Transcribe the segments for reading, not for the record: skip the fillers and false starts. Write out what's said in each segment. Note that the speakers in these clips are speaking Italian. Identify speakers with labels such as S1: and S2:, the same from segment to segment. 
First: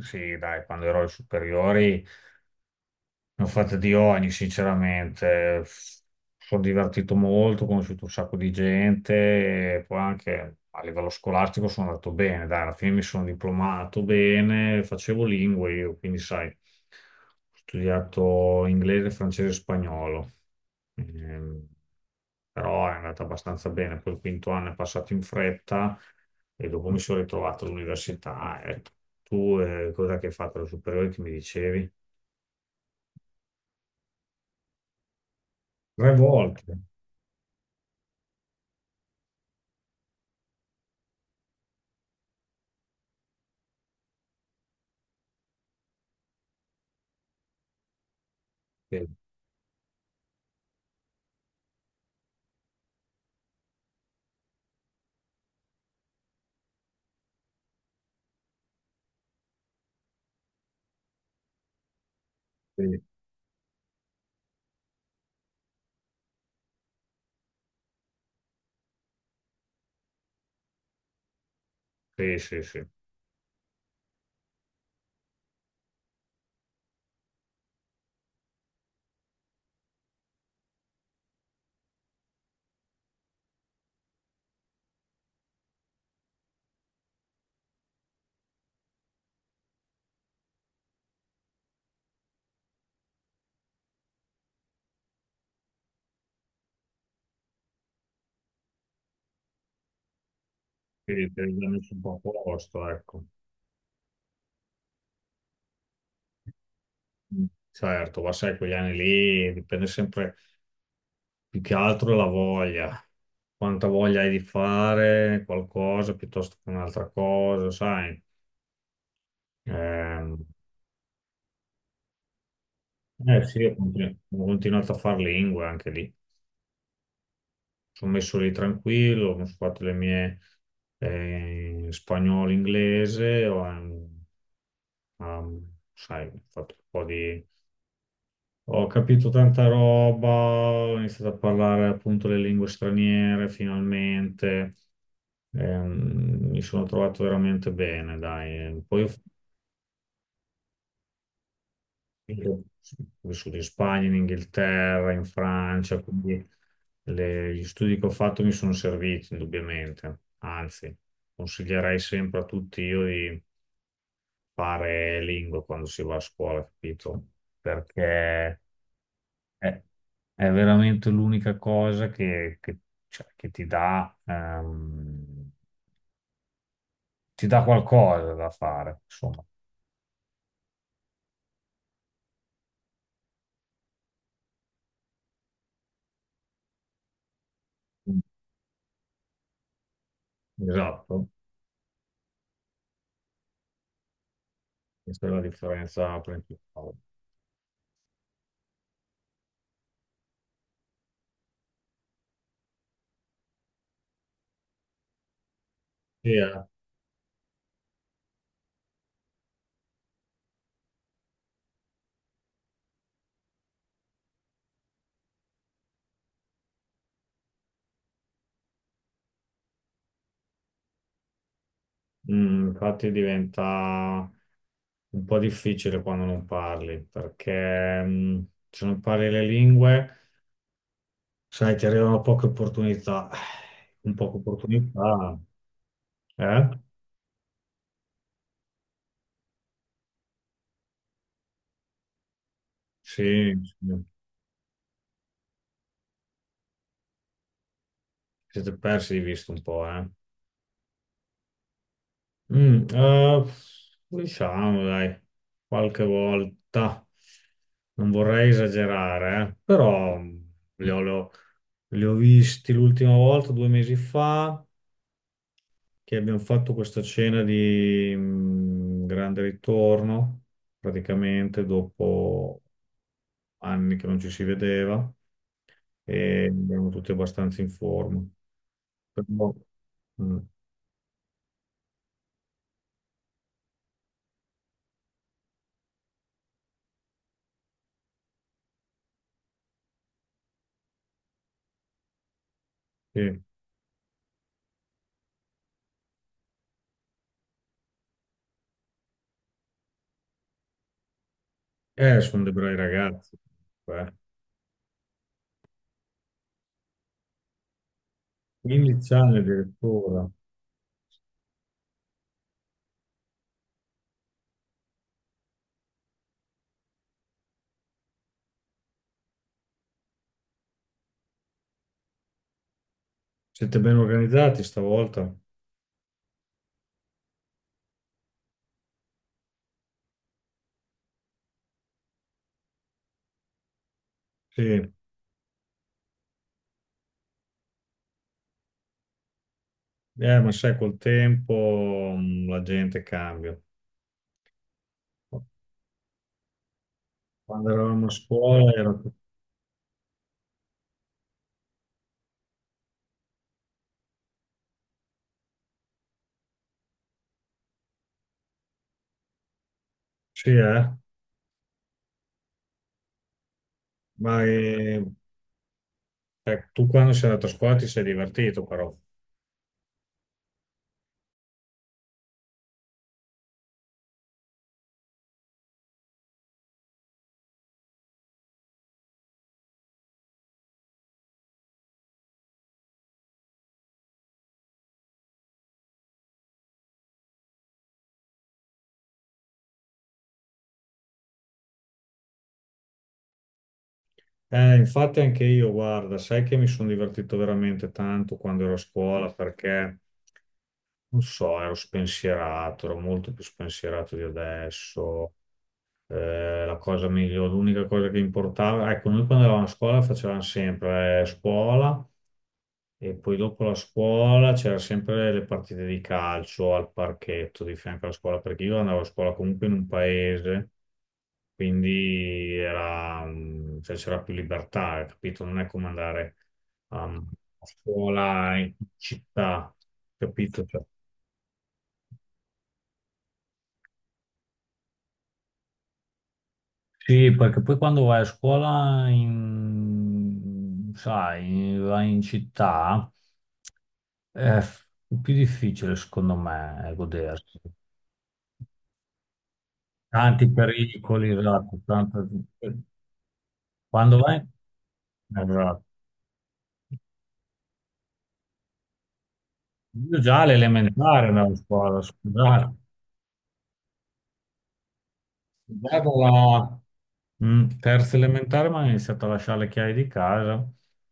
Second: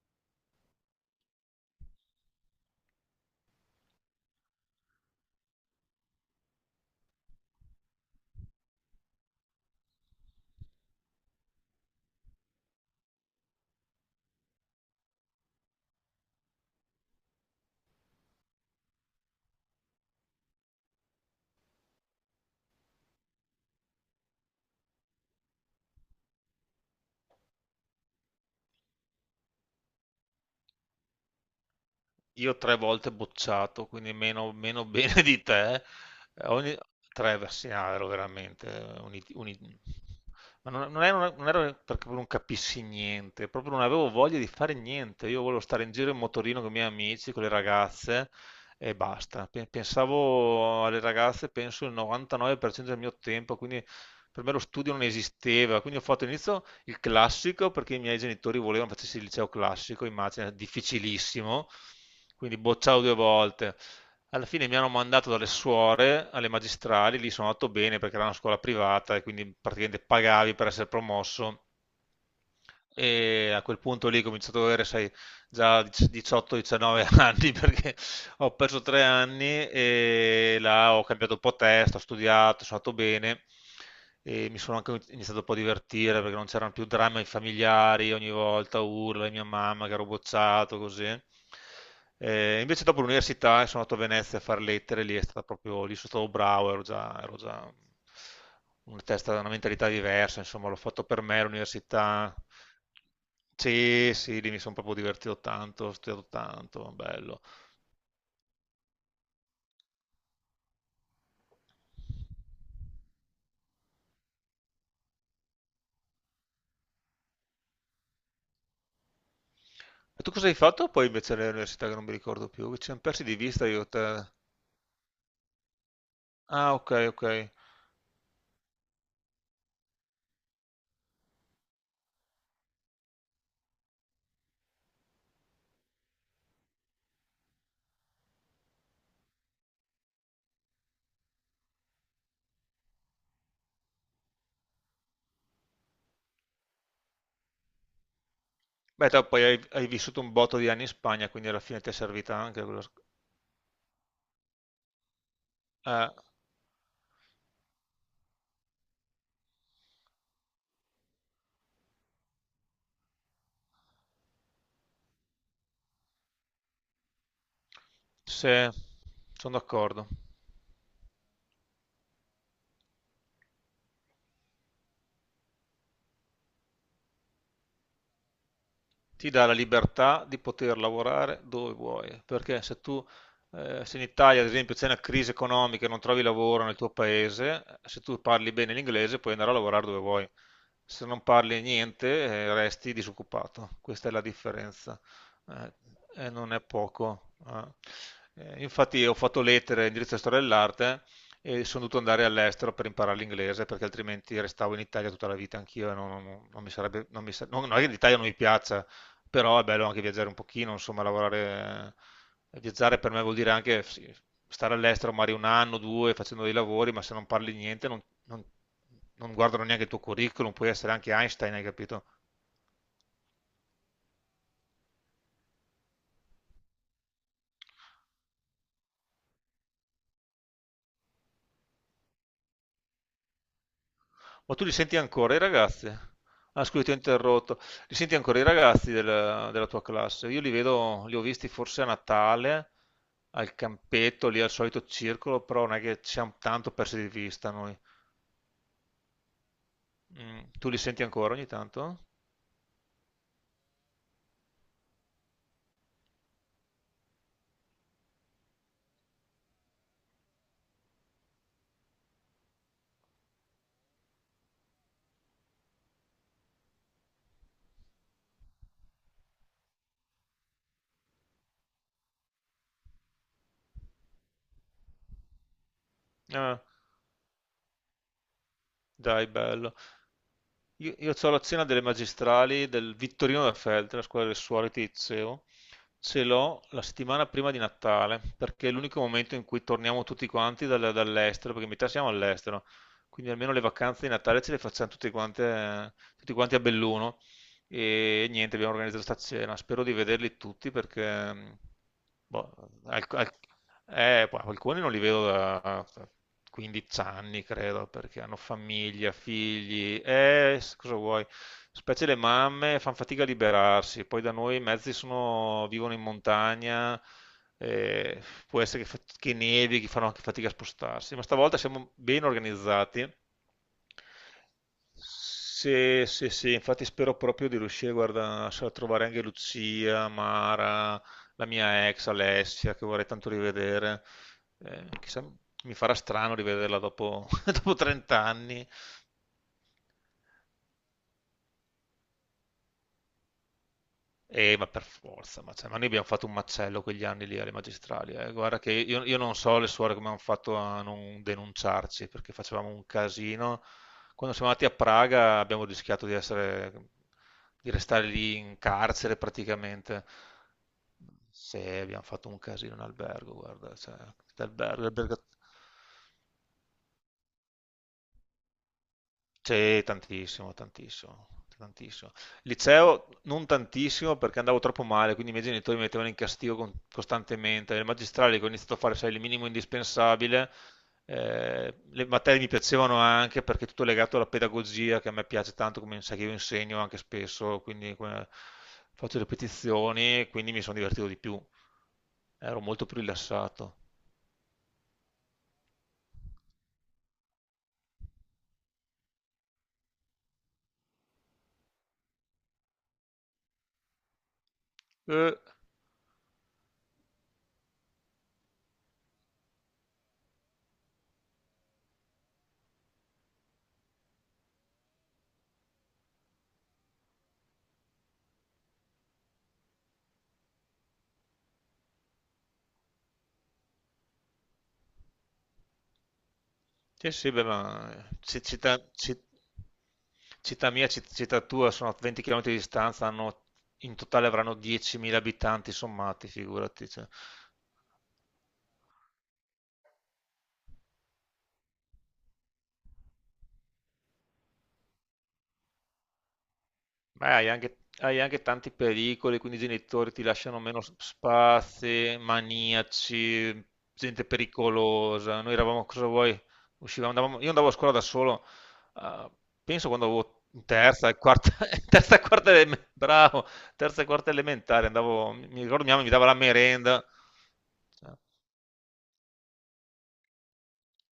S1: Sì, dai, quando ero alle superiori, ne ho fatte di ogni, sinceramente. Sono divertito molto, ho conosciuto un sacco di gente e poi anche a livello scolastico sono andato bene. Dai, alla fine mi sono diplomato bene, facevo lingue io, quindi sai, ho studiato inglese, francese e spagnolo. Ehm, Però è andata abbastanza bene. Poi il quinto anno è passato in fretta e dopo mi sono ritrovato all'università. Ecco. Tu cosa che hai fatto alle superiori che mi dicevi?
S2: Io tre volte bocciato, quindi meno bene di te. Eh,
S1: Tre volte.
S2: Ogni... Tre versi, no, ero veramente... un it- un it- Ma non ero perché proprio non capissi niente, proprio non avevo voglia di fare niente. Io volevo stare in giro in motorino con i miei amici, con le ragazze e
S1: Sì,
S2: basta. Pensavo alle ragazze, penso il 99% del mio tempo, quindi per me lo studio non esisteva. Quindi ho fatto all'inizio il classico perché i miei genitori volevano facessi il liceo classico, immagina, difficilissimo. Quindi
S1: sì,
S2: bocciato due volte. Alla fine mi hanno mandato dalle suore alle magistrali, lì sono andato bene perché era una scuola privata e quindi praticamente pagavi per essere promosso.
S1: sì, sì, sì.
S2: E a quel punto lì ho cominciato ad avere, sai, già 18-19 anni perché ho perso tre anni e là ho cambiato un po' testa, ho studiato, sono andato bene e mi sono anche iniziato un po' a divertire perché non c'erano più drammi familiari, ogni volta urla, mia mamma che ero bocciato, così. Invece dopo l'università sono andato a Venezia a fare lettere, lì è stata proprio, lì sono stato bravo, ero già una testa, una mentalità diversa, insomma l'ho fatto per
S1: Quindi
S2: me
S1: te li ha messo un po' a
S2: l'università.
S1: posto, ecco.
S2: Sì, sì, lì mi sono proprio divertito tanto, ho studiato tanto, bello.
S1: Mm. Certo, ma sai, quegli anni lì dipende sempre più che altro la voglia, quanta voglia hai di fare qualcosa piuttosto che un'altra cosa, sai.
S2: E tu
S1: Ehm,
S2: cosa hai fatto poi invece all'università che non mi ricordo più? Che ci siamo persi di
S1: eh sì,
S2: vista io e te.
S1: ho continuato a fare lingue anche lì.
S2: Ah, ok, ok.
S1: Sono messo lì tranquillo, ho fatto le mie spagnolo, inglese, ho, sai, ho fatto un po' di ho capito tanta roba, ho iniziato a parlare appunto le lingue straniere finalmente, mi sono trovato veramente bene, dai. Poi
S2: Beh, te poi hai vissuto un botto di anni in Spagna, quindi alla fine ti è servita
S1: finito-
S2: anche quello...
S1: ho vissuto in Spagna, in Inghilterra, in Francia,
S2: Eh,
S1: quindi gli studi che ho fatto mi sono serviti indubbiamente, anzi, consiglierei sempre a tutti io di fare lingue quando si va a scuola, capito?
S2: sì,
S1: Perché
S2: sono
S1: È,
S2: d'accordo.
S1: è veramente l'unica cosa che, cioè, che ti dà qualcosa da fare,
S2: Ti
S1: insomma.
S2: dà la libertà di poter lavorare dove vuoi, perché se tu se in Italia, ad esempio, c'è una crisi economica e non trovi lavoro nel tuo paese, se tu parli bene l'inglese puoi andare a lavorare dove vuoi. Se non
S1: Esatto,
S2: parli niente, resti disoccupato. Questa è la differenza.
S1: questa è la
S2: Eh,
S1: differenza
S2: e non è
S1: principale.
S2: poco. Eh. Infatti ho fatto lettere in diritto e storia dell'arte e sono dovuto andare all'estero per imparare l'inglese perché altrimenti restavo in Italia tutta la vita anch'io e
S1: Sì,
S2: non
S1: eh.
S2: mi sarebbe... Non è che l'Italia non mi piaccia, però è bello anche viaggiare un pochino, insomma, lavorare. Viaggiare per me vuol dire anche sì, stare all'estero magari un anno, due, facendo dei lavori, ma se non parli niente non guardano neanche il tuo curriculum, puoi essere anche Einstein, hai capito?
S1: Mm, infatti diventa un po' difficile quando non parli, perché mm, se non parli le lingue, sai, ti arrivano poche opportunità. Con poche
S2: Ma tu li senti ancora
S1: opportunità,
S2: i ragazzi? Ah,
S1: eh?
S2: scusi, ti ho interrotto. Li senti ancora i ragazzi della tua classe? Io li vedo, li ho visti forse a Natale,
S1: Sì,
S2: al
S1: sì.
S2: campetto, lì al solito circolo, però non è che ci siamo tanto persi di vista noi.
S1: Siete persi di vista un po', eh?
S2: Mm, tu li senti ancora ogni tanto?
S1: Mm, diciamo, dai, qualche volta non vorrei esagerare, però mm, li ho, li ho visti l'ultima volta, 2 mesi fa, che abbiamo fatto questa cena di mm, grande ritorno, praticamente dopo anni che non ci si vedeva e
S2: Ah.
S1: erano tutti abbastanza in forma.
S2: Dai,
S1: Però,
S2: bello.
S1: mm,
S2: Io c'ho la cena delle magistrali del Vittorino da Feltre, la scuola del suore che ti dicevo. Ce l'ho la settimana prima di Natale, perché è l'unico momento in cui torniamo tutti quanti dall'estero, perché in metà siamo all'estero, quindi
S1: sì.
S2: almeno le vacanze di Natale ce le facciamo tutti quanti a Belluno. E niente, abbiamo organizzato sta cena. Spero di vederli tutti perché
S1: Sono
S2: boh,
S1: dei bravi
S2: al- al-
S1: ragazzi. Eh.
S2: poi alcuni non li vedo da 15 anni, credo, perché hanno
S1: 15
S2: famiglia,
S1: anni
S2: figli,
S1: addirittura.
S2: cosa vuoi? Specie le mamme fanno fatica a liberarsi, poi da noi i mezzi sono, vivono in montagna, eh, può essere che, che nevi, che fanno anche fatica a spostarsi, ma stavolta siamo ben organizzati.
S1: Siete ben organizzati stavolta?
S2: Sì, sì, sì, infatti spero proprio di riuscire, guarda, a trovare anche Lucia, Mara, la mia ex Alessia, che vorrei tanto rivedere.
S1: Sì,
S2: Chissà, mi farà strano rivederla dopo, dopo 30 anni.
S1: ma sai, col tempo la gente cambia.
S2: Ma per forza, ma, cioè, ma noi abbiamo fatto un macello quegli anni lì alle
S1: Quando eravamo a
S2: magistrali. Eh. Guarda
S1: scuola
S2: che
S1: era...
S2: io, io non so le suore come hanno fatto a non denunciarci, perché facevamo un casino. Quando siamo andati a Praga abbiamo rischiato di essere, di restare lì in carcere praticamente.
S1: Sì, eh?
S2: Se abbiamo fatto un casino in albergo, guarda, cioè,
S1: Ma
S2: l'albergo, l'albergo.
S1: tu quando sei andato a scuola ti sei divertito però.
S2: Sì, tantissimo. Liceo non tantissimo perché andavo troppo male, quindi i miei genitori mi mettevano in castigo costantemente. Nel magistrale che ho iniziato a fare, sai, il minimo indispensabile, le materie mi piacevano anche perché è tutto legato alla pedagogia che a me piace tanto, come sai che io insegno anche spesso, quindi faccio ripetizioni, quindi mi sono divertito di più, ero molto più rilassato.
S1: Infatti anche io, guarda, sai che mi sono divertito veramente tanto quando ero a scuola perché, non so, ero spensierato, ero molto più spensierato di adesso. La cosa migliore, l'unica cosa che importava, ecco, noi quando eravamo a scuola facevamo sempre scuola e poi dopo la scuola c'erano sempre le partite di calcio al parchetto di fianco alla scuola, perché io andavo a scuola comunque in un paese, quindi era, mm, cioè, c'era più libertà, capito? Non è come andare
S2: Sì,
S1: um,
S2: sì, beh,
S1: a
S2: ma
S1: scuola in città, capito? Cioè,
S2: città tua sono a 20 km di distanza, in totale avranno 10.000 abitanti sommati, figurati. Cioè.
S1: sì, perché poi quando vai a scuola in, sai, vai in città è f- più difficile, secondo me,
S2: Beh, hai
S1: godersi.
S2: anche, hai anche tanti pericoli, quindi i genitori ti
S1: Tanti
S2: lasciano meno
S1: pericoli, esatto,
S2: spazi, maniaci,
S1: Quando
S2: gente
S1: vai...
S2: pericolosa. Noi
S1: Esatto.
S2: eravamo, cosa vuoi? Uscivamo, io andavo a scuola da solo, eh, penso quando
S1: Io già
S2: avevo in terza, e
S1: all'elementare
S2: quarta,
S1: andavo a
S2: in
S1: scuola,
S2: terza, e quarta,
S1: scusate.
S2: eleme- bravo, terza e quarta elementare, andavo, mi ricordo mia
S1: Già
S2: mamma mi dava la
S1: dalla
S2: merenda.
S1: mm,
S2: Cioè,
S1: terza elementare mi hanno iniziato a lasciare le chiavi di casa.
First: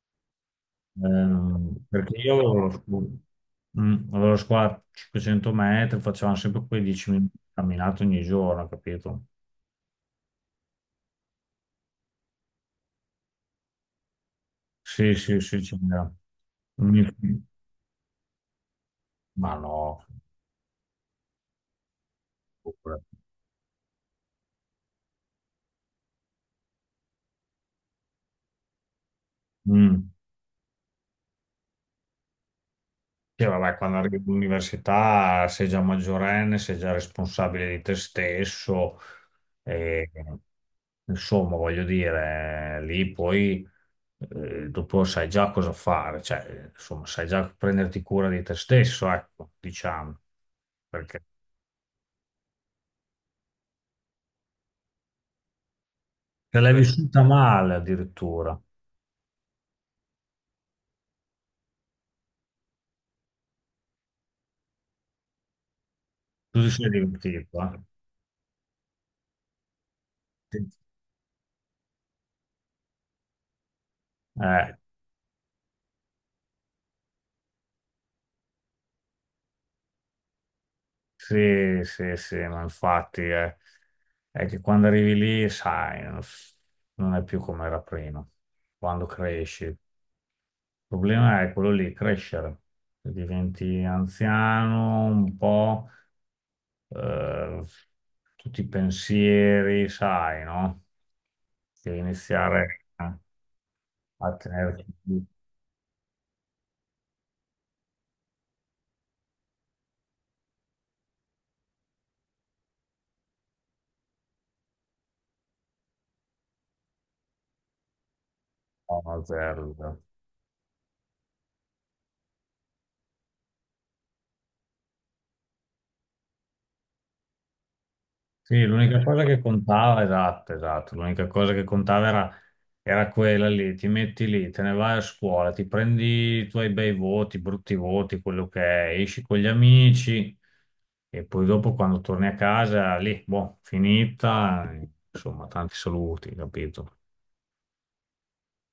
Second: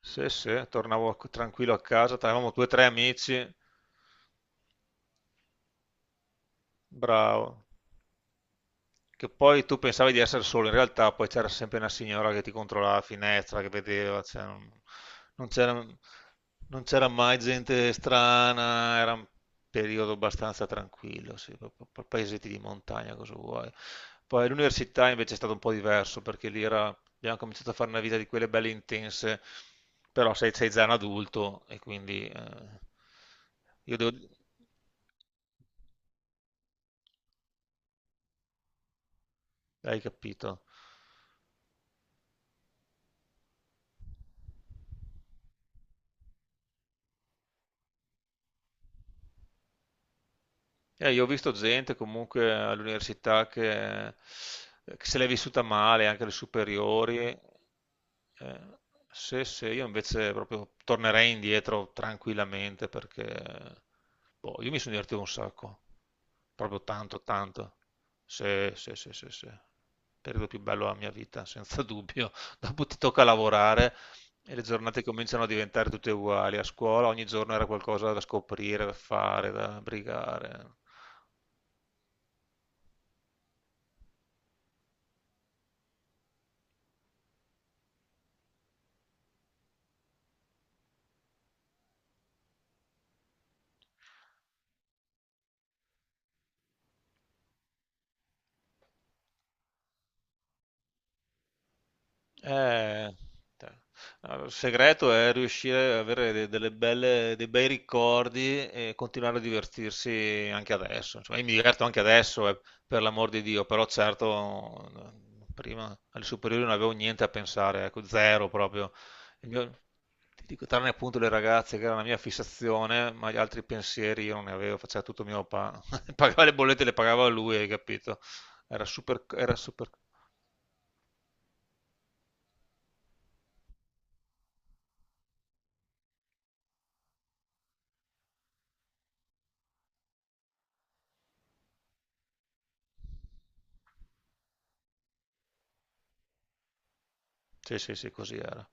S2: sì, sì, tornavo tranquillo a casa,
S1: Perché io
S2: avevamo
S1: avevo
S2: due o tre amici,
S1: mm, avevo lo squat 500 metri, facevamo sempre quei 10 minuti di
S2: bravo.
S1: camminata ogni giorno, capito?
S2: Che poi tu pensavi di essere solo, in realtà poi c'era sempre una signora che ti controllava la finestra, che vedeva, cioè, non,
S1: Sì, sì,
S2: non
S1: sì,
S2: c'era
S1: c'era.
S2: non
S1: Mi-
S2: c'era mai gente strana, era un
S1: Ma no,
S2: periodo abbastanza tranquillo, sì, paesetti di
S1: pure.
S2: montagna, cosa vuoi. Poi all'università invece è stato un po' diverso, perché abbiamo cominciato a fare una vita di quelle belle intense,
S1: Mm.
S2: però sei già un adulto e quindi
S1: Sì, vabbè, quando
S2: io
S1: arrivi
S2: devo...
S1: all'università sei già maggiorenne, sei già responsabile di te stesso
S2: Hai
S1: e
S2: capito?
S1: insomma, voglio dire, lì poi dopo sai già cosa fare, cioè, insomma, sai già prenderti cura di te stesso, ecco, diciamo, perché
S2: Io ho visto gente comunque all'università che se l'è vissuta male, anche alle
S1: te l'hai beh, vissuta
S2: superiori.
S1: male addirittura.
S2: Eh, sì, sì, io invece proprio tornerei indietro tranquillamente perché boh, io mi sono divertito un sacco,
S1: Tu ti
S2: proprio
S1: sei
S2: tanto,
S1: divertito,
S2: tanto.
S1: eh?
S2: Sì, sì, sì, sì, sì. Periodo più
S1: Sì.
S2: bello della mia vita, senza dubbio. Dopo ti tocca lavorare e le
S1: Eh,
S2: giornate cominciano a diventare tutte uguali. A scuola ogni giorno era qualcosa da scoprire, da fare, da brigare.
S1: sì, sì, sì, ma infatti è, che quando arrivi lì, sai, non è più come era prima, quando cresci. Il problema è quello lì, crescere. Diventi anziano un po', eh, tutti i pensieri, sai, no? Devi iniziare
S2: Eh,
S1: a,
S2: te-
S1: a
S2: allora, il
S1: tenerti
S2: segreto
S1: più
S2: è riuscire ad avere delle belle, dei bei ricordi e continuare a divertirsi anche adesso. Insomma, io mi diverto anche adesso, per l'amor di Dio, però certo prima alle superiori non avevo niente a pensare, ecco, zero proprio.
S1: a
S2: Il mio-
S1: zero.
S2: Ti dico, tranne appunto le ragazze che era la mia fissazione, ma gli altri pensieri io non ne avevo, faceva tutto mio papà. Pagava le bollette, le pagava lui, hai capito?
S1: Sì,
S2: Era
S1: l'unica cosa
S2: super,
S1: che
S2: era super...
S1: contava, esatto, esatto, l'unica cosa che contava era, era quella lì, ti metti lì, te ne vai a scuola, ti prendi i tuoi bei voti, brutti voti, quello che è, esci con gli amici e poi dopo quando torni a casa, lì, boh, finita, insomma, tanti saluti, capito?
S2: Sì, sì, sì, così era.